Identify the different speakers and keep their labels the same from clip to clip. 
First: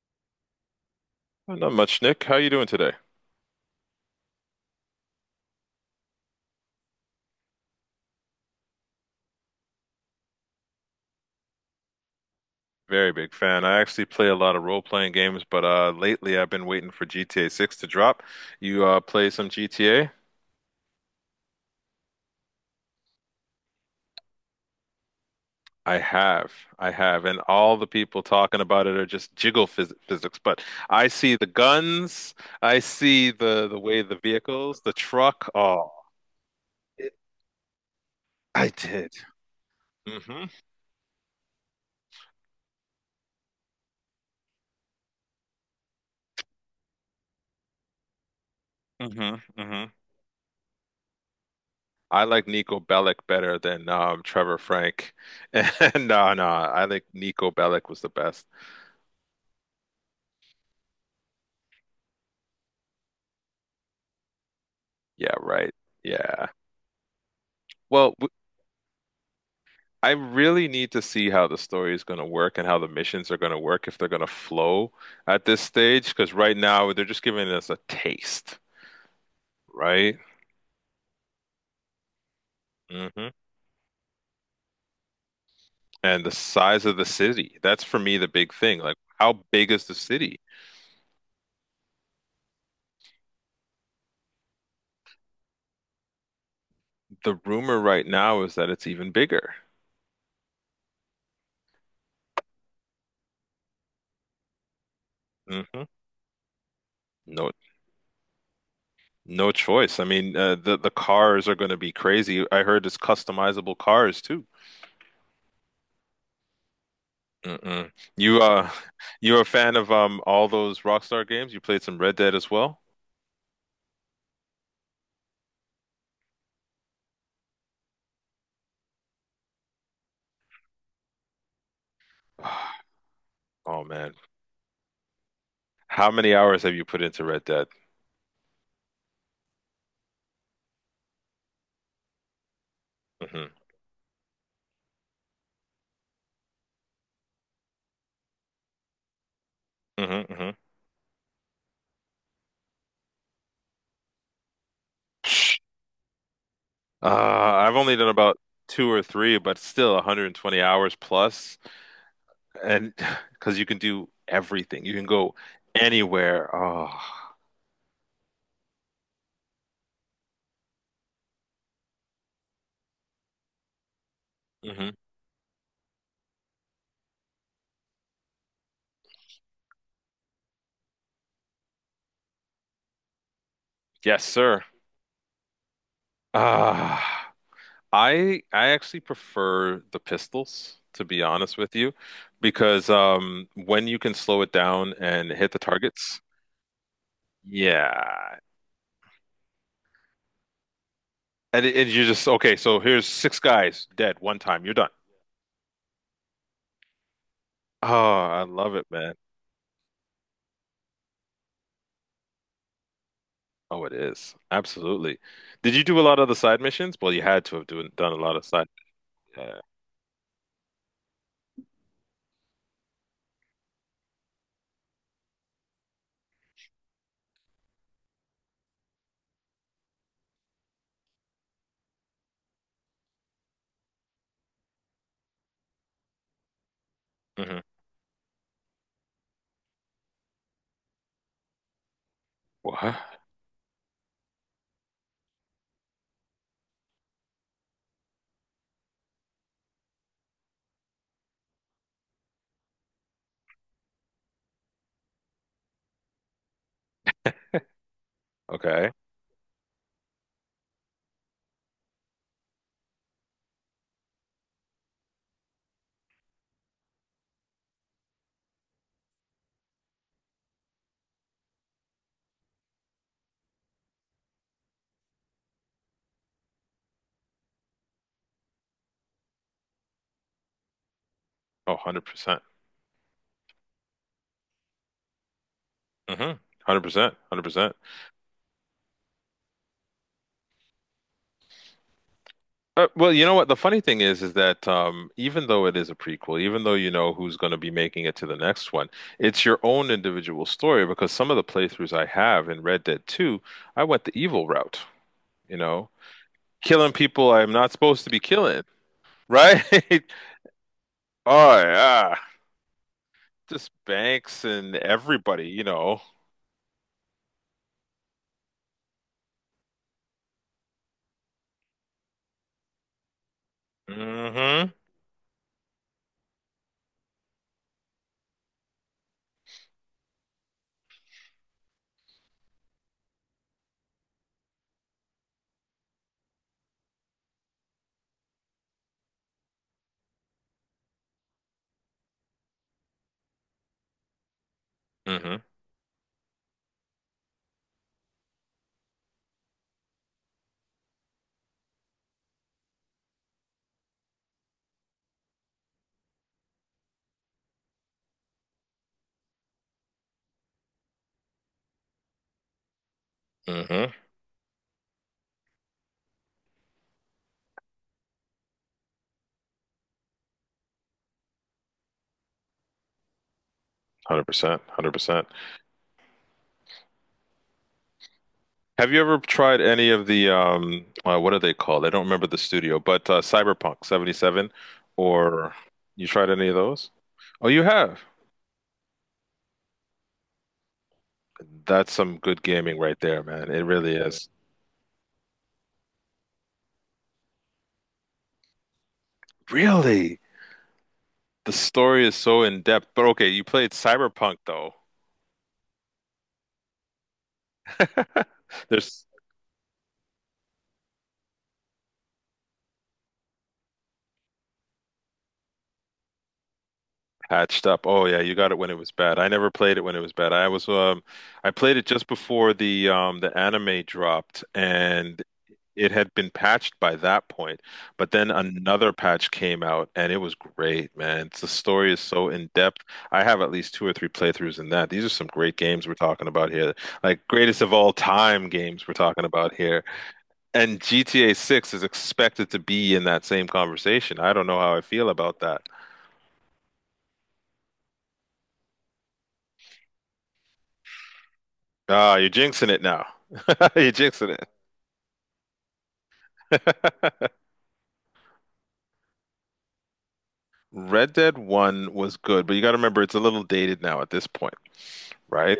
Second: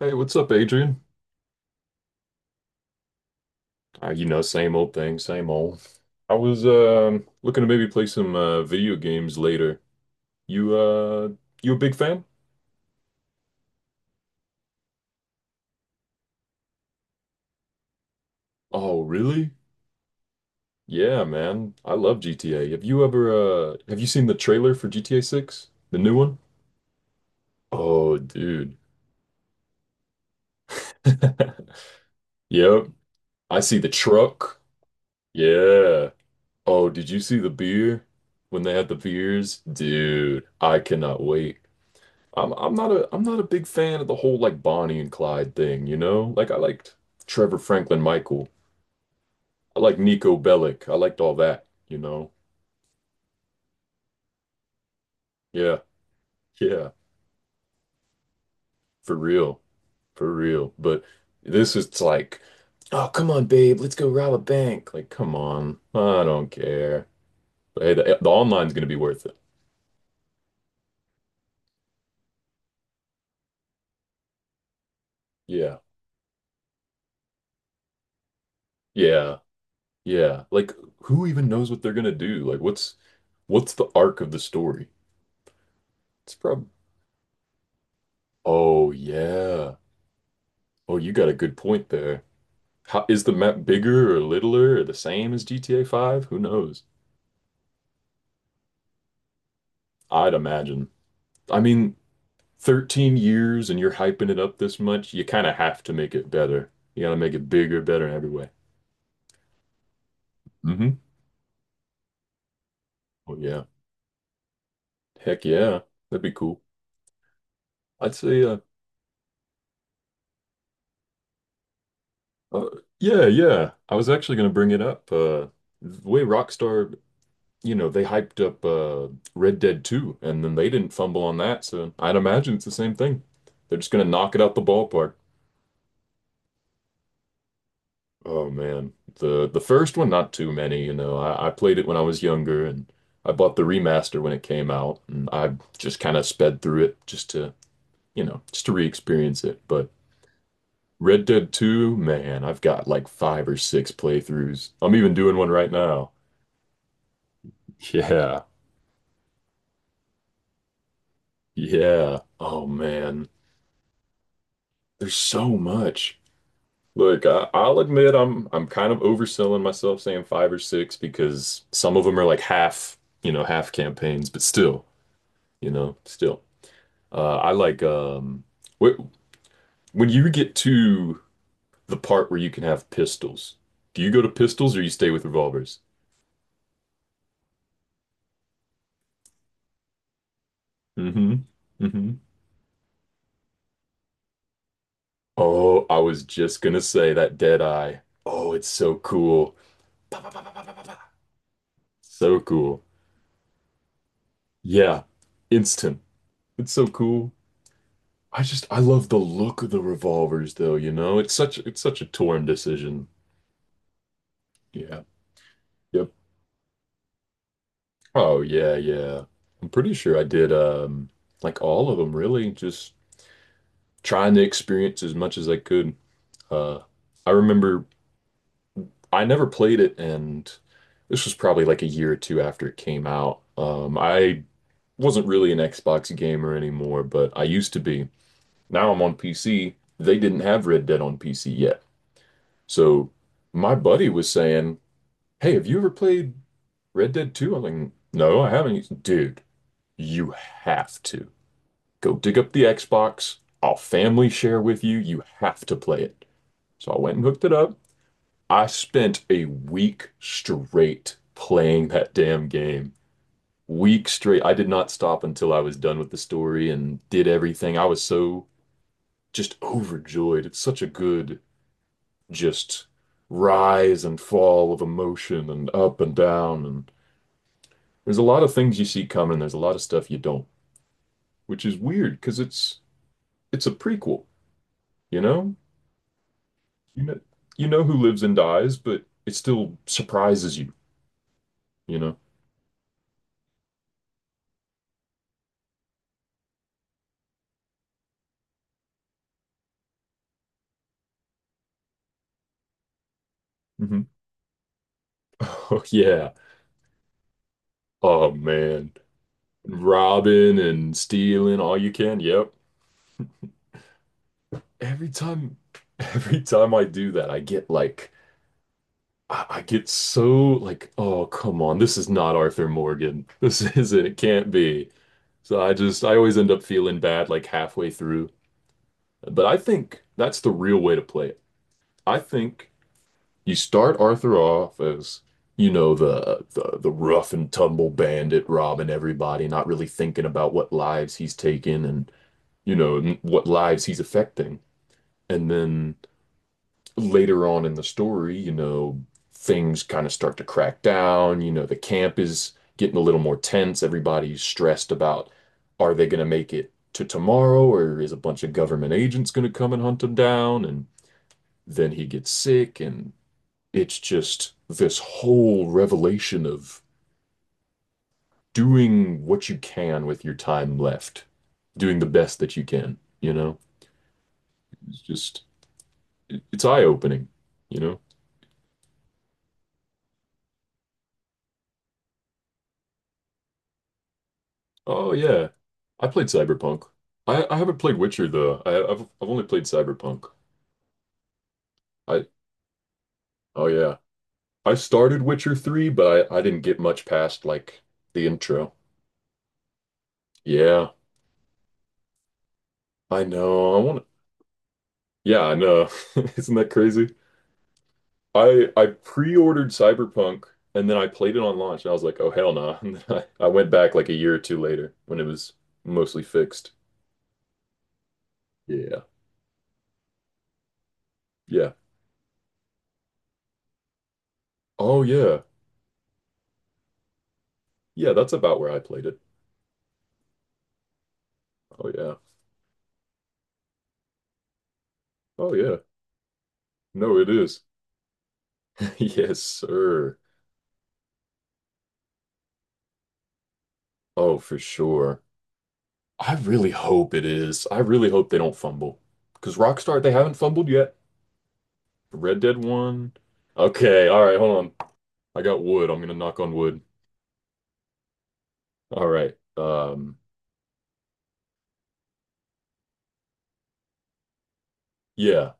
Speaker 1: Hey, what's up, Adrian?
Speaker 2: Oh, not much, Nick. How you doing today?
Speaker 1: Same old thing, same old. I was looking to maybe play some video games later. You uh you a big fan?
Speaker 2: Very big fan. I actually play a lot of role-playing games, but lately I've been waiting for GTA 6 to drop. You
Speaker 1: Oh,
Speaker 2: play some
Speaker 1: really?
Speaker 2: GTA?
Speaker 1: Yeah, man. I love GTA. Have you seen the trailer for GTA 6? The
Speaker 2: I
Speaker 1: new one?
Speaker 2: have. I have. And all the
Speaker 1: Oh,
Speaker 2: people talking
Speaker 1: dude.
Speaker 2: about it are just jiggle physics, but I see the guns, I
Speaker 1: Yep.
Speaker 2: see
Speaker 1: I
Speaker 2: the
Speaker 1: see
Speaker 2: the
Speaker 1: the
Speaker 2: way the
Speaker 1: truck.
Speaker 2: vehicles, the truck. Oh,
Speaker 1: Yeah. Oh, did
Speaker 2: it,
Speaker 1: you see the beer? When
Speaker 2: I
Speaker 1: they had the
Speaker 2: did.
Speaker 1: beers?
Speaker 2: hmm
Speaker 1: Dude, I cannot wait. I'm not a big fan of the whole like Bonnie and Clyde thing, you know? Like I liked Trevor Franklin Michael.
Speaker 2: hmm
Speaker 1: I
Speaker 2: hmm
Speaker 1: like Nico Bellic. I liked all that, you
Speaker 2: I
Speaker 1: know?
Speaker 2: like Nico Bellic better than Trevor Frank.
Speaker 1: Yeah.
Speaker 2: And no, no, I
Speaker 1: Yeah.
Speaker 2: think Nico Bellic was the best.
Speaker 1: For real. For real. But this is like, oh, come on, babe, let's go rob a bank. Like,
Speaker 2: Yeah,
Speaker 1: come
Speaker 2: right.
Speaker 1: on. I
Speaker 2: Yeah.
Speaker 1: don't care. But hey, the,
Speaker 2: Well,
Speaker 1: the online's gonna be worth it.
Speaker 2: I really need to see how the story is going to work and how the missions are going to work if they're going to flow at this
Speaker 1: Yeah.
Speaker 2: stage, because right now they're just giving us a taste,
Speaker 1: Yeah.
Speaker 2: right?
Speaker 1: Yeah. Like who even knows what they're gonna do? Like what's
Speaker 2: hmm
Speaker 1: what's the arc of the story?
Speaker 2: And the
Speaker 1: It's probably.
Speaker 2: size of the city. That's for me the big thing.
Speaker 1: Oh
Speaker 2: Like, how big
Speaker 1: yeah.
Speaker 2: is the city?
Speaker 1: Oh, you got a good point there. Is the map bigger or littler or the same as GTA 5? Who knows?
Speaker 2: The rumor right now is that it's even bigger.
Speaker 1: I'd imagine. I mean, 13 years and you're hyping it up this much, you kind of have
Speaker 2: hmm
Speaker 1: to make it better. You gotta make it
Speaker 2: No,
Speaker 1: bigger, better in every way.
Speaker 2: no choice. I mean, the
Speaker 1: Mm-hmm.
Speaker 2: the cars are going to be crazy. I heard it's
Speaker 1: Oh, yeah.
Speaker 2: customizable cars too.
Speaker 1: Heck yeah. That'd be cool.
Speaker 2: Mm-mm.
Speaker 1: I'd
Speaker 2: You
Speaker 1: say,
Speaker 2: you're a fan of all those Rockstar games? You played some Red Dead as
Speaker 1: uh,
Speaker 2: well?
Speaker 1: yeah, yeah. I was actually gonna bring it up. The way Rockstar, they hyped up Red Dead 2, and then they didn't fumble on that, so I'd imagine it's the same thing. They're
Speaker 2: Oh
Speaker 1: just gonna
Speaker 2: man.
Speaker 1: knock it out the ballpark.
Speaker 2: How many hours have you put into Red Dead?
Speaker 1: Oh man, the first one, not too many. I played it when I was younger, and I
Speaker 2: hmm
Speaker 1: bought the remaster when it came out, and I just kind of sped through it just to re-experience it. But
Speaker 2: hmm hmm
Speaker 1: Red Dead 2, man, I've got like five or six playthroughs. I'm even doing one right now.
Speaker 2: I've only done about
Speaker 1: Yeah.
Speaker 2: two or three, but still 120 hours plus.
Speaker 1: Yeah. Oh
Speaker 2: And
Speaker 1: man,
Speaker 2: because you can do everything, you can
Speaker 1: there's
Speaker 2: go
Speaker 1: so much.
Speaker 2: anywhere. Oh,
Speaker 1: Look, I'll admit I'm kind of overselling myself saying five or six because some of them are like half campaigns, but still.
Speaker 2: hmm.
Speaker 1: Still. I like wh- when you get to the part where you can have pistols. Do you go
Speaker 2: Yes,
Speaker 1: to
Speaker 2: sir.
Speaker 1: pistols or you stay with revolvers?
Speaker 2: Ah. I actually prefer the pistols, to be
Speaker 1: Hmm.
Speaker 2: honest with you,
Speaker 1: Hmm.
Speaker 2: because when you can slow it down and hit the
Speaker 1: Oh, I
Speaker 2: targets,
Speaker 1: was just gonna say that dead eye.
Speaker 2: yeah.
Speaker 1: Oh, it's so cool. Pa, pa, pa, pa, pa, pa, pa, pa.
Speaker 2: And, it, and you're just
Speaker 1: So
Speaker 2: okay, so
Speaker 1: cool.
Speaker 2: here's six guys dead one time, you're done.
Speaker 1: Yeah. Instant. It's so cool.
Speaker 2: Oh,
Speaker 1: I
Speaker 2: I
Speaker 1: just
Speaker 2: love
Speaker 1: I
Speaker 2: it,
Speaker 1: love
Speaker 2: man.
Speaker 1: the look of the revolvers though, you know? It's such a torn decision.
Speaker 2: Oh, it is.
Speaker 1: Yeah.
Speaker 2: Absolutely. Did you do a
Speaker 1: Yeah,
Speaker 2: lot of the side missions? Well, you had to have done a lot
Speaker 1: oh
Speaker 2: of side.
Speaker 1: yeah, yeah.
Speaker 2: Yeah.
Speaker 1: I'm pretty sure I did like all of them really, just trying to experience as much as I could. Uh I remember I never played it, and this was probably like a year or two after it came out. I wasn't really an Xbox gamer anymore, but I
Speaker 2: Hmm.
Speaker 1: used to be. Now I'm on PC. They didn't have Red Dead on PC yet.
Speaker 2: What?
Speaker 1: So my buddy was saying, "Hey, have you ever played Red Dead Two?" I'm like, "No, I haven't." He's, dude, you have to. Go dig up the Xbox. I'll family share with you. You have to play it. So I went and hooked it up. I
Speaker 2: Okay.
Speaker 1: spent a week straight playing that damn game. Week straight. I did not stop until I was done with the story and did everything. I was so just overjoyed. It's such a good just rise and fall of emotion and up and down, and there's a lot of things you see coming. There's a lot of stuff you don't, which
Speaker 2: Oh,
Speaker 1: is weird because
Speaker 2: 100%.
Speaker 1: it's a prequel, you know?
Speaker 2: Mm-hmm.
Speaker 1: You
Speaker 2: 100%.
Speaker 1: know, you
Speaker 2: 100%.
Speaker 1: know who lives and dies, but it still surprises you, you know?
Speaker 2: Well, you know what? The funny thing is that even though it is a prequel, even though you know who's going to be making it to the next one, it's your own individual story because some of the playthroughs I have in Red Dead 2, I
Speaker 1: Hmm.
Speaker 2: went the evil route, you
Speaker 1: Oh,
Speaker 2: know,
Speaker 1: yeah.
Speaker 2: killing people I'm not supposed to be
Speaker 1: Oh,
Speaker 2: killing,
Speaker 1: man.
Speaker 2: right?
Speaker 1: Robbing and
Speaker 2: Oh,
Speaker 1: stealing all you
Speaker 2: yeah.
Speaker 1: can. Yep.
Speaker 2: Just Banks and
Speaker 1: Every
Speaker 2: everybody,
Speaker 1: time,
Speaker 2: you know.
Speaker 1: every time I do that, I get like, I get so like, oh, come on. This is not Arthur Morgan. This isn't, it can't
Speaker 2: Mm-hmm.
Speaker 1: be. So I always end up feeling bad like halfway through. But I think that's the real way to play it. I think. You start Arthur off as, the rough and tumble bandit robbing everybody, not really thinking about what lives he's taken and what lives he's affecting.
Speaker 2: Mm-hmm.
Speaker 1: And then later on in the story, things kind of start to crack down. The camp is getting a little more tense. Everybody's stressed about, are they going to make it to tomorrow, or is a bunch of government agents going to come and hunt him down? And then he gets sick, and
Speaker 2: Mm-hmm.
Speaker 1: it's just this whole revelation of doing what you can with your time left, doing the best that you can, you know?
Speaker 2: 100%.
Speaker 1: It's
Speaker 2: 100%.
Speaker 1: just, it's eye-opening, you know?
Speaker 2: Have you ever tried any of the what are they called? I don't remember the studio, but Cyberpunk 77,
Speaker 1: Oh, yeah.
Speaker 2: or
Speaker 1: I
Speaker 2: you
Speaker 1: played
Speaker 2: tried any of
Speaker 1: Cyberpunk.
Speaker 2: those?
Speaker 1: I,
Speaker 2: Oh,
Speaker 1: I
Speaker 2: you
Speaker 1: haven't played
Speaker 2: have.
Speaker 1: Witcher, though. I've only played Cyberpunk.
Speaker 2: That's some
Speaker 1: I,
Speaker 2: good gaming right there, man. It
Speaker 1: oh,
Speaker 2: really
Speaker 1: yeah.
Speaker 2: is.
Speaker 1: I started Witcher 3, but I didn't get much past, like, the intro.
Speaker 2: Really?
Speaker 1: Yeah,
Speaker 2: The story is so in depth. But
Speaker 1: I
Speaker 2: okay, you played
Speaker 1: know. I want to,
Speaker 2: Cyberpunk though.
Speaker 1: yeah, I know. Isn't that crazy? I
Speaker 2: There's
Speaker 1: pre-ordered Cyberpunk, and then I played it on launch and I was like, oh hell nah. And then I went back like a year or two later when it was mostly fixed.
Speaker 2: patched up. Oh yeah, you got it when it was
Speaker 1: Yeah.
Speaker 2: bad. I never played it when it was bad. I was I
Speaker 1: Yeah.
Speaker 2: played it just before the anime dropped
Speaker 1: Oh
Speaker 2: and
Speaker 1: yeah.
Speaker 2: it had been patched by that point, but
Speaker 1: Yeah,
Speaker 2: then
Speaker 1: that's about where I
Speaker 2: another
Speaker 1: played it.
Speaker 2: patch came out and it was great, man. It's, the
Speaker 1: Oh
Speaker 2: story is
Speaker 1: yeah.
Speaker 2: so in depth. I have at least two or three playthroughs in that. These are some
Speaker 1: Oh
Speaker 2: great
Speaker 1: yeah.
Speaker 2: games we're talking about here.
Speaker 1: No,
Speaker 2: Like
Speaker 1: it
Speaker 2: greatest
Speaker 1: is.
Speaker 2: of all time games we're talking
Speaker 1: Yes,
Speaker 2: about here.
Speaker 1: sir.
Speaker 2: And GTA 6 is expected to be in that same conversation. I
Speaker 1: Oh,
Speaker 2: don't
Speaker 1: for
Speaker 2: know how I feel
Speaker 1: sure.
Speaker 2: about that.
Speaker 1: I really hope it is. I really hope they don't fumble. Because Rockstar, they haven't fumbled yet.
Speaker 2: Ah, you're
Speaker 1: Red Dead
Speaker 2: jinxing it now.
Speaker 1: 1.
Speaker 2: You're
Speaker 1: Okay, all
Speaker 2: jinxing
Speaker 1: right, hold on. I got wood. I'm gonna knock on wood.
Speaker 2: it.
Speaker 1: All right. Um,
Speaker 2: Red Dead 1 was good, but you got to remember it's a little dated now at this point,
Speaker 1: yeah.
Speaker 2: right?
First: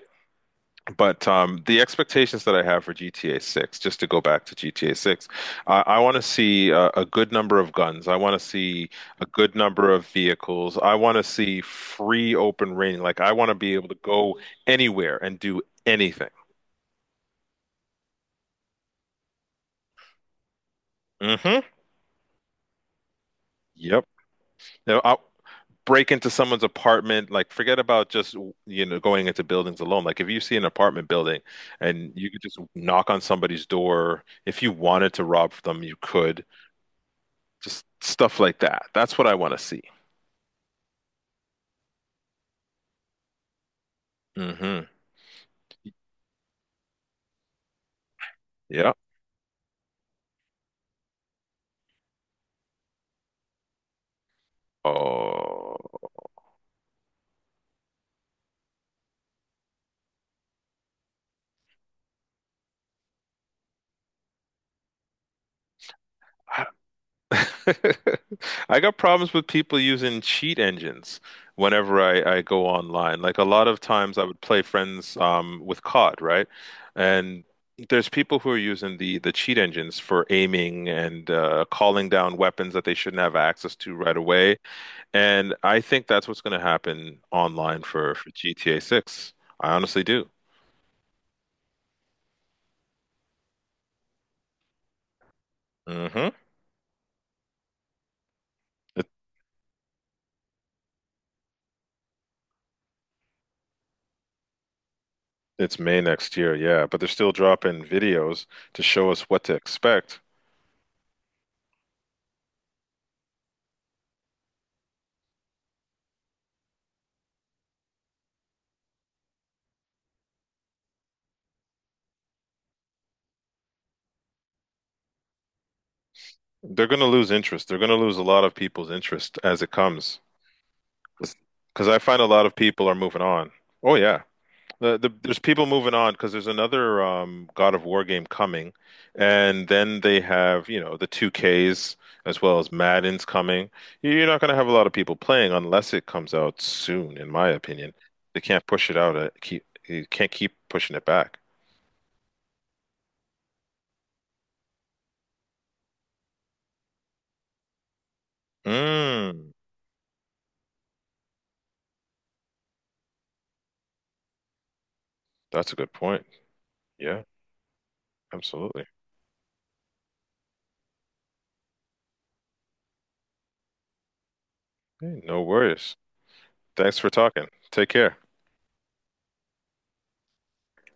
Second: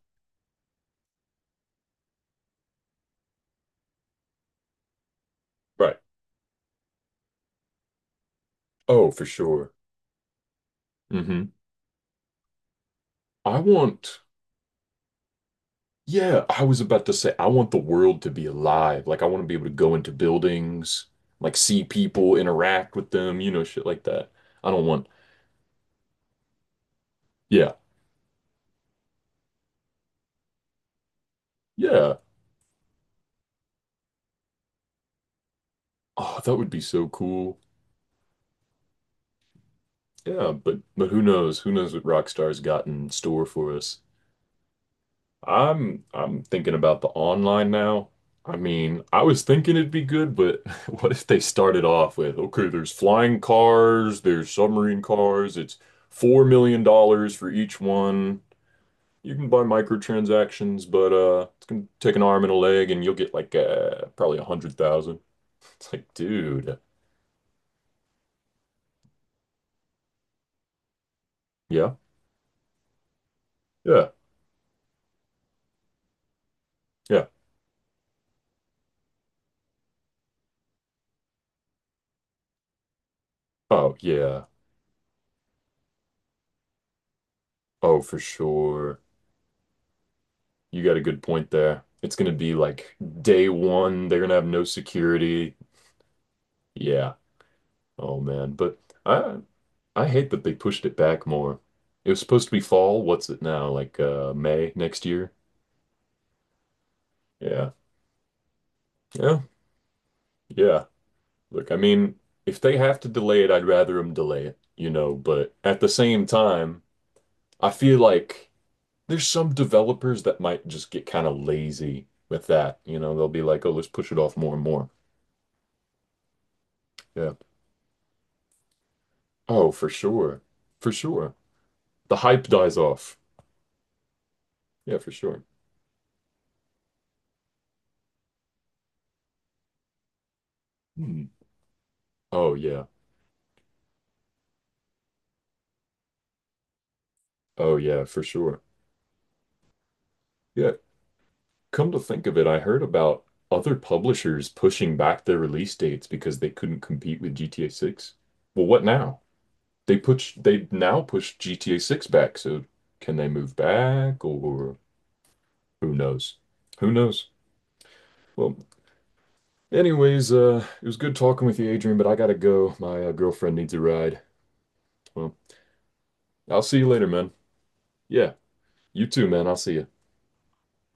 Speaker 2: But the expectations that I have for GTA 6, just to go back to GTA 6, I,
Speaker 1: Right.
Speaker 2: I want to see a good number of guns. I want to see
Speaker 1: Oh, for
Speaker 2: a good
Speaker 1: sure.
Speaker 2: number of vehicles. I want to
Speaker 1: Hmm.
Speaker 2: see free open reign. Like, I want to
Speaker 1: I
Speaker 2: be able to
Speaker 1: want,
Speaker 2: go anywhere and do anything.
Speaker 1: yeah, I was about to say, I want the world to be alive. Like, I want to be able to go into buildings, like,
Speaker 2: hmm
Speaker 1: see people, interact with them, shit like
Speaker 2: Yep.
Speaker 1: that. I don't
Speaker 2: Now,
Speaker 1: want.
Speaker 2: I'll break into someone's apartment. Like,
Speaker 1: Yeah,
Speaker 2: forget about just, you know, going into buildings alone. Like, if you see an apartment building and
Speaker 1: yeah.
Speaker 2: you could just knock on somebody's door, if you wanted to rob them, you
Speaker 1: Oh,
Speaker 2: could.
Speaker 1: that would be so cool.
Speaker 2: Just stuff like that. That's what I want to see.
Speaker 1: Yeah, but who knows? Who knows what Rockstar's got in store for us?
Speaker 2: hmm
Speaker 1: I'm thinking about the online now. I
Speaker 2: Yeah.
Speaker 1: mean, I was thinking it'd be good, but what if they started off with, okay, there's flying cars, there's submarine cars, it's
Speaker 2: Oh,
Speaker 1: $4 million for each one. You can buy microtransactions, but it's gonna take an arm and a leg and you'll get like probably 100,000. It's like, dude,
Speaker 2: I got problems with people using cheat engines
Speaker 1: yeah,
Speaker 2: whenever I go online. Like a lot of
Speaker 1: yeah,
Speaker 2: times I would play friends with COD, right?
Speaker 1: yeah.
Speaker 2: And there's people who are using the cheat engines for aiming and calling down weapons that they shouldn't have access
Speaker 1: Oh
Speaker 2: to right
Speaker 1: yeah.
Speaker 2: away. And I think that's what's going to happen online
Speaker 1: Oh,
Speaker 2: for
Speaker 1: for
Speaker 2: for GTA
Speaker 1: sure.
Speaker 2: 6. I honestly do.
Speaker 1: You got a good point there. It's gonna be like day one, they're gonna have no security.
Speaker 2: mm hmm
Speaker 1: Yeah. Oh man. But I I hate that they pushed it back more. It was supposed to be fall. What's it now? Like May next year?
Speaker 2: It's May next year, yeah, but they're still
Speaker 1: Yeah.
Speaker 2: dropping videos to show us
Speaker 1: Yeah.
Speaker 2: what to expect.
Speaker 1: Yeah. Look, I mean, if they have to delay it, I'd rather them delay it, but at the same time, I feel like there's some developers that might just get kind of lazy with that. They'll be like, "Oh, let's push it off more and more."
Speaker 2: They're going to lose
Speaker 1: Yeah.
Speaker 2: interest. They're going to lose a lot of people's interest as it
Speaker 1: Oh, for
Speaker 2: comes.
Speaker 1: sure. For sure.
Speaker 2: Because I
Speaker 1: The
Speaker 2: find a lot
Speaker 1: hype
Speaker 2: of
Speaker 1: dies
Speaker 2: people are
Speaker 1: off.
Speaker 2: moving on. Oh yeah,
Speaker 1: Yeah, for
Speaker 2: there's
Speaker 1: sure.
Speaker 2: people moving on because there's another God of War game coming, and then they have you know the
Speaker 1: Hmm.
Speaker 2: 2Ks as
Speaker 1: Oh
Speaker 2: well as
Speaker 1: yeah.
Speaker 2: Madden's coming. You're not going to have a lot of people playing unless it comes out soon, in my
Speaker 1: Oh
Speaker 2: opinion.
Speaker 1: yeah, for
Speaker 2: They
Speaker 1: sure.
Speaker 2: can't push it out. You can't keep
Speaker 1: Yeah,
Speaker 2: pushing it back.
Speaker 1: come to think of it, I heard about other publishers pushing back their release dates because they couldn't compete with GTA 6. Well, what now?
Speaker 2: Mm.
Speaker 1: They now push GTA 6 back, so can they move back, or
Speaker 2: That's a good
Speaker 1: who
Speaker 2: point.
Speaker 1: knows? Who
Speaker 2: Yeah,
Speaker 1: knows? Well,
Speaker 2: absolutely.
Speaker 1: anyways, it was good talking with you, Adrian, but I gotta go. My girlfriend needs a ride.
Speaker 2: Hey,
Speaker 1: Well,
Speaker 2: no worries.
Speaker 1: I'll see you
Speaker 2: Thanks
Speaker 1: later,
Speaker 2: for
Speaker 1: man.
Speaker 2: talking. Take care.
Speaker 1: Yeah, you too, man. I'll see you.